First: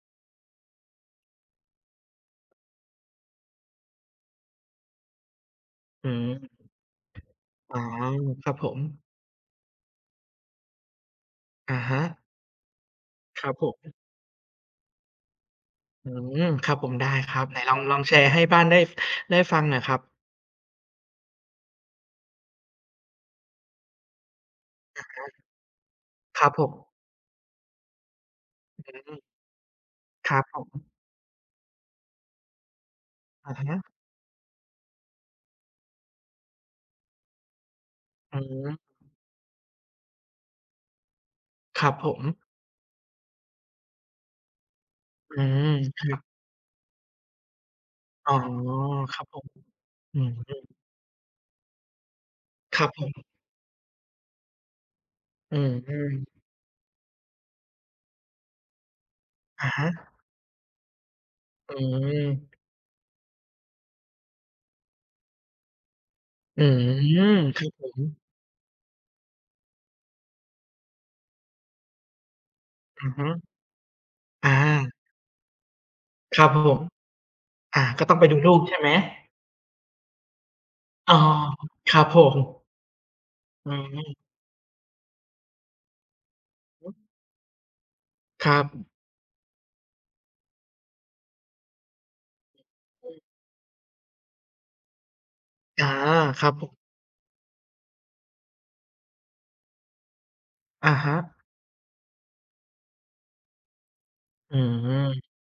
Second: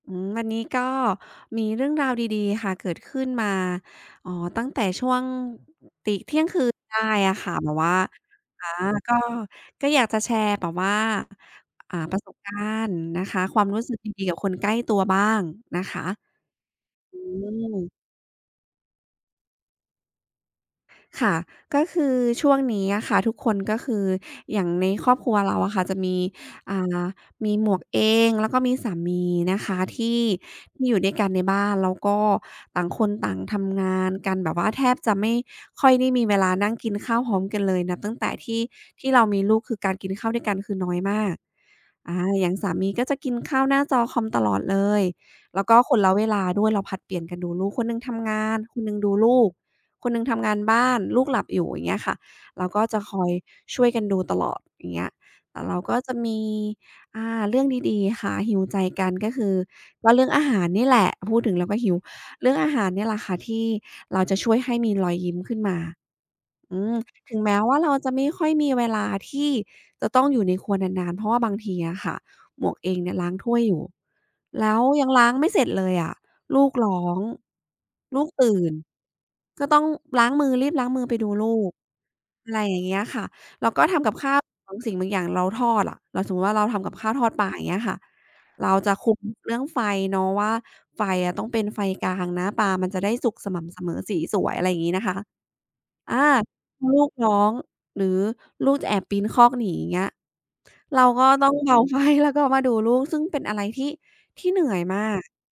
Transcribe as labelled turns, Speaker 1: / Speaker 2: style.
Speaker 1: อืม วันนี้ก็มีเรื่องราวดี ๆ ค่ะ เกิดขึ้นมา อ๋อ ตั้งแต่ช่วง
Speaker 2: อ
Speaker 1: ต
Speaker 2: ื
Speaker 1: ิ
Speaker 2: ม
Speaker 1: เที่ยงคืนได้อะค่ะ แบ
Speaker 2: อ๋
Speaker 1: บ
Speaker 2: อ
Speaker 1: ว่า
Speaker 2: ครับ
Speaker 1: อ
Speaker 2: ผ
Speaker 1: า
Speaker 2: ม
Speaker 1: ก็ ก็อยากจะแชร์แบบว่า
Speaker 2: อะฮ
Speaker 1: อ่า
Speaker 2: ะ
Speaker 1: ประสบการณ์นะค
Speaker 2: ค
Speaker 1: ะ
Speaker 2: รับ
Speaker 1: คว
Speaker 2: ผ
Speaker 1: ามรู้ส
Speaker 2: ม
Speaker 1: ึกดี ๆ กับคนใกล้ตัวบ้างนะคะ
Speaker 2: อื้อฮือ ครับผม ได้
Speaker 1: อื
Speaker 2: ครับ ไหน
Speaker 1: ม
Speaker 2: ลอง ลองแชร์ให้บ้านได้ ได้ฟังหน่อยครับ
Speaker 1: ค่ะ ก็คือช่วงนี้อะค่ะ ทุกคน ก็คืออย่างใน
Speaker 2: อะ
Speaker 1: ครอ
Speaker 2: ฮ
Speaker 1: บคร
Speaker 2: ะ
Speaker 1: ัวเราอะค่ะ จะมี
Speaker 2: ครับผ
Speaker 1: อ่
Speaker 2: ม
Speaker 1: า มีหมวกเอง แล้วก็มีสา
Speaker 2: อ
Speaker 1: ม
Speaker 2: ืม
Speaker 1: ีนะคะ ที่
Speaker 2: ครับผ
Speaker 1: ท
Speaker 2: ม
Speaker 1: ี่อยู่ด้วยกันในบ้าน แล้วก็ต่างคนต่าง
Speaker 2: อะ
Speaker 1: ท
Speaker 2: ฮ
Speaker 1: ำ
Speaker 2: ะ
Speaker 1: งานกัน แบบว่าแทบจะไม่ค่อยได้มีเวลานั่งกินข้าวพร้อมกันเลย นับตั้งแต่
Speaker 2: อื
Speaker 1: ที่
Speaker 2: ม
Speaker 1: ที่เรามีลูก คือการกินข้าวด้วยกันคือน้อยมาก
Speaker 2: ครับผ
Speaker 1: อา
Speaker 2: ม
Speaker 1: อย่างสามีก็จะกินข้าวหน้าจอคอมตลอดเลย
Speaker 2: อื
Speaker 1: แล้
Speaker 2: ม
Speaker 1: วก็ค
Speaker 2: ค
Speaker 1: น
Speaker 2: ร
Speaker 1: ละ
Speaker 2: ั
Speaker 1: เ
Speaker 2: บ
Speaker 1: วลาด้วย เราผลัดเปลี่ยนกันดูลูก คนหนึ่งท
Speaker 2: อ๋
Speaker 1: ำง
Speaker 2: อ
Speaker 1: าน คนหนึ่งดู
Speaker 2: ครับ
Speaker 1: ล
Speaker 2: ผ
Speaker 1: ู
Speaker 2: ม
Speaker 1: ก คน
Speaker 2: อ
Speaker 1: หน
Speaker 2: ื
Speaker 1: ึ่ง
Speaker 2: ม
Speaker 1: ทำง
Speaker 2: ฮ
Speaker 1: า
Speaker 2: ึ
Speaker 1: นบ้าน ลูกหลับอยู่ อย่างเงี้ยค่ะ เรา
Speaker 2: ค
Speaker 1: ก็
Speaker 2: รับ
Speaker 1: จ
Speaker 2: ผ
Speaker 1: ะค
Speaker 2: ม
Speaker 1: อยช่วยกันดูตลอด อย่างเงี้ย
Speaker 2: อ
Speaker 1: แ
Speaker 2: ื
Speaker 1: ต่เราก็จ
Speaker 2: ม
Speaker 1: ะ
Speaker 2: ๆ
Speaker 1: มี อ่า เรื่องดี ๆ ค่ะ heal ใจกัน ก็คือ
Speaker 2: อะฮะ
Speaker 1: ว่าเรื่องอาหารนี่แหละ พูดถึงแล้
Speaker 2: อ
Speaker 1: ว
Speaker 2: ื
Speaker 1: ก็หิว เรื
Speaker 2: ม
Speaker 1: ่องอาหารนี่แหละค่ะ ที่เราจะช่วยให้มีรอยยิ้มขึ้นมา
Speaker 2: อื
Speaker 1: อื
Speaker 2: ม
Speaker 1: ม ถึงแม
Speaker 2: ค
Speaker 1: ้
Speaker 2: รับ
Speaker 1: ว่า
Speaker 2: ผ
Speaker 1: เราจะ
Speaker 2: ม
Speaker 1: ไม่ค่อยมีเวลาที่จะต้องอยู่ในครัวนาน ๆ เพราะว่าบางทีอะค่ะ หมวกเอง
Speaker 2: อ
Speaker 1: เน
Speaker 2: ื
Speaker 1: ี
Speaker 2: อ
Speaker 1: ่ย
Speaker 2: ฮ
Speaker 1: ล
Speaker 2: ึ
Speaker 1: ้างถ้วยอยู่
Speaker 2: อ
Speaker 1: แล้ว
Speaker 2: า
Speaker 1: ยังล้างไม่เสร็จเลยอะ
Speaker 2: ครับผ
Speaker 1: ลูก
Speaker 2: ม
Speaker 1: ร้อง
Speaker 2: อา ก็ต้อง
Speaker 1: ล
Speaker 2: ไ
Speaker 1: ู
Speaker 2: ป
Speaker 1: ก
Speaker 2: ดู
Speaker 1: ต
Speaker 2: ลู
Speaker 1: ื
Speaker 2: ก
Speaker 1: ่
Speaker 2: ใช
Speaker 1: น
Speaker 2: ่ไหม?
Speaker 1: ก็ต้องล้างมือ รีบล้างมือ
Speaker 2: อ๋
Speaker 1: ไ
Speaker 2: อ
Speaker 1: ปดูลูก
Speaker 2: ครับผ
Speaker 1: อะไร
Speaker 2: ม
Speaker 1: อย่างเงี้ยค่ะ แล
Speaker 2: อื
Speaker 1: ้วก
Speaker 2: อ
Speaker 1: ็ท
Speaker 2: ฮ
Speaker 1: ำก
Speaker 2: ึ
Speaker 1: ับข้าว บางสิ่งบางอย่างเราทอดอะ เราสมมติว่าเราท
Speaker 2: เ
Speaker 1: ำ
Speaker 2: อ
Speaker 1: ก
Speaker 2: ๊
Speaker 1: ับ
Speaker 2: ะ!
Speaker 1: ข้าวทอดปลา อย่างเงี้ยค่ะ
Speaker 2: ครับ
Speaker 1: เรา
Speaker 2: อึบ
Speaker 1: จะคุมเรื่องไฟเนาะว่า ไฟอะต้องเป็นไฟกลางนะ ปลามันจะ
Speaker 2: อ
Speaker 1: ได
Speaker 2: ื
Speaker 1: ้
Speaker 2: ม
Speaker 1: สุกสม่ำเสมอสีสวย อะไรงี้นะคะ
Speaker 2: อา
Speaker 1: อา
Speaker 2: ครับผม
Speaker 1: ลูกร้องหรือลูกจะแอบปีนคอกหนี เงี้ย
Speaker 2: อะ
Speaker 1: เร
Speaker 2: ฮ
Speaker 1: าก็
Speaker 2: ะ
Speaker 1: ต้องเบา ไฟ แล้วก็มาดูลูก ซึ่งเป็นอะไรที่ ที่
Speaker 2: อื
Speaker 1: เหนื่อยมา
Speaker 2: ม
Speaker 1: ก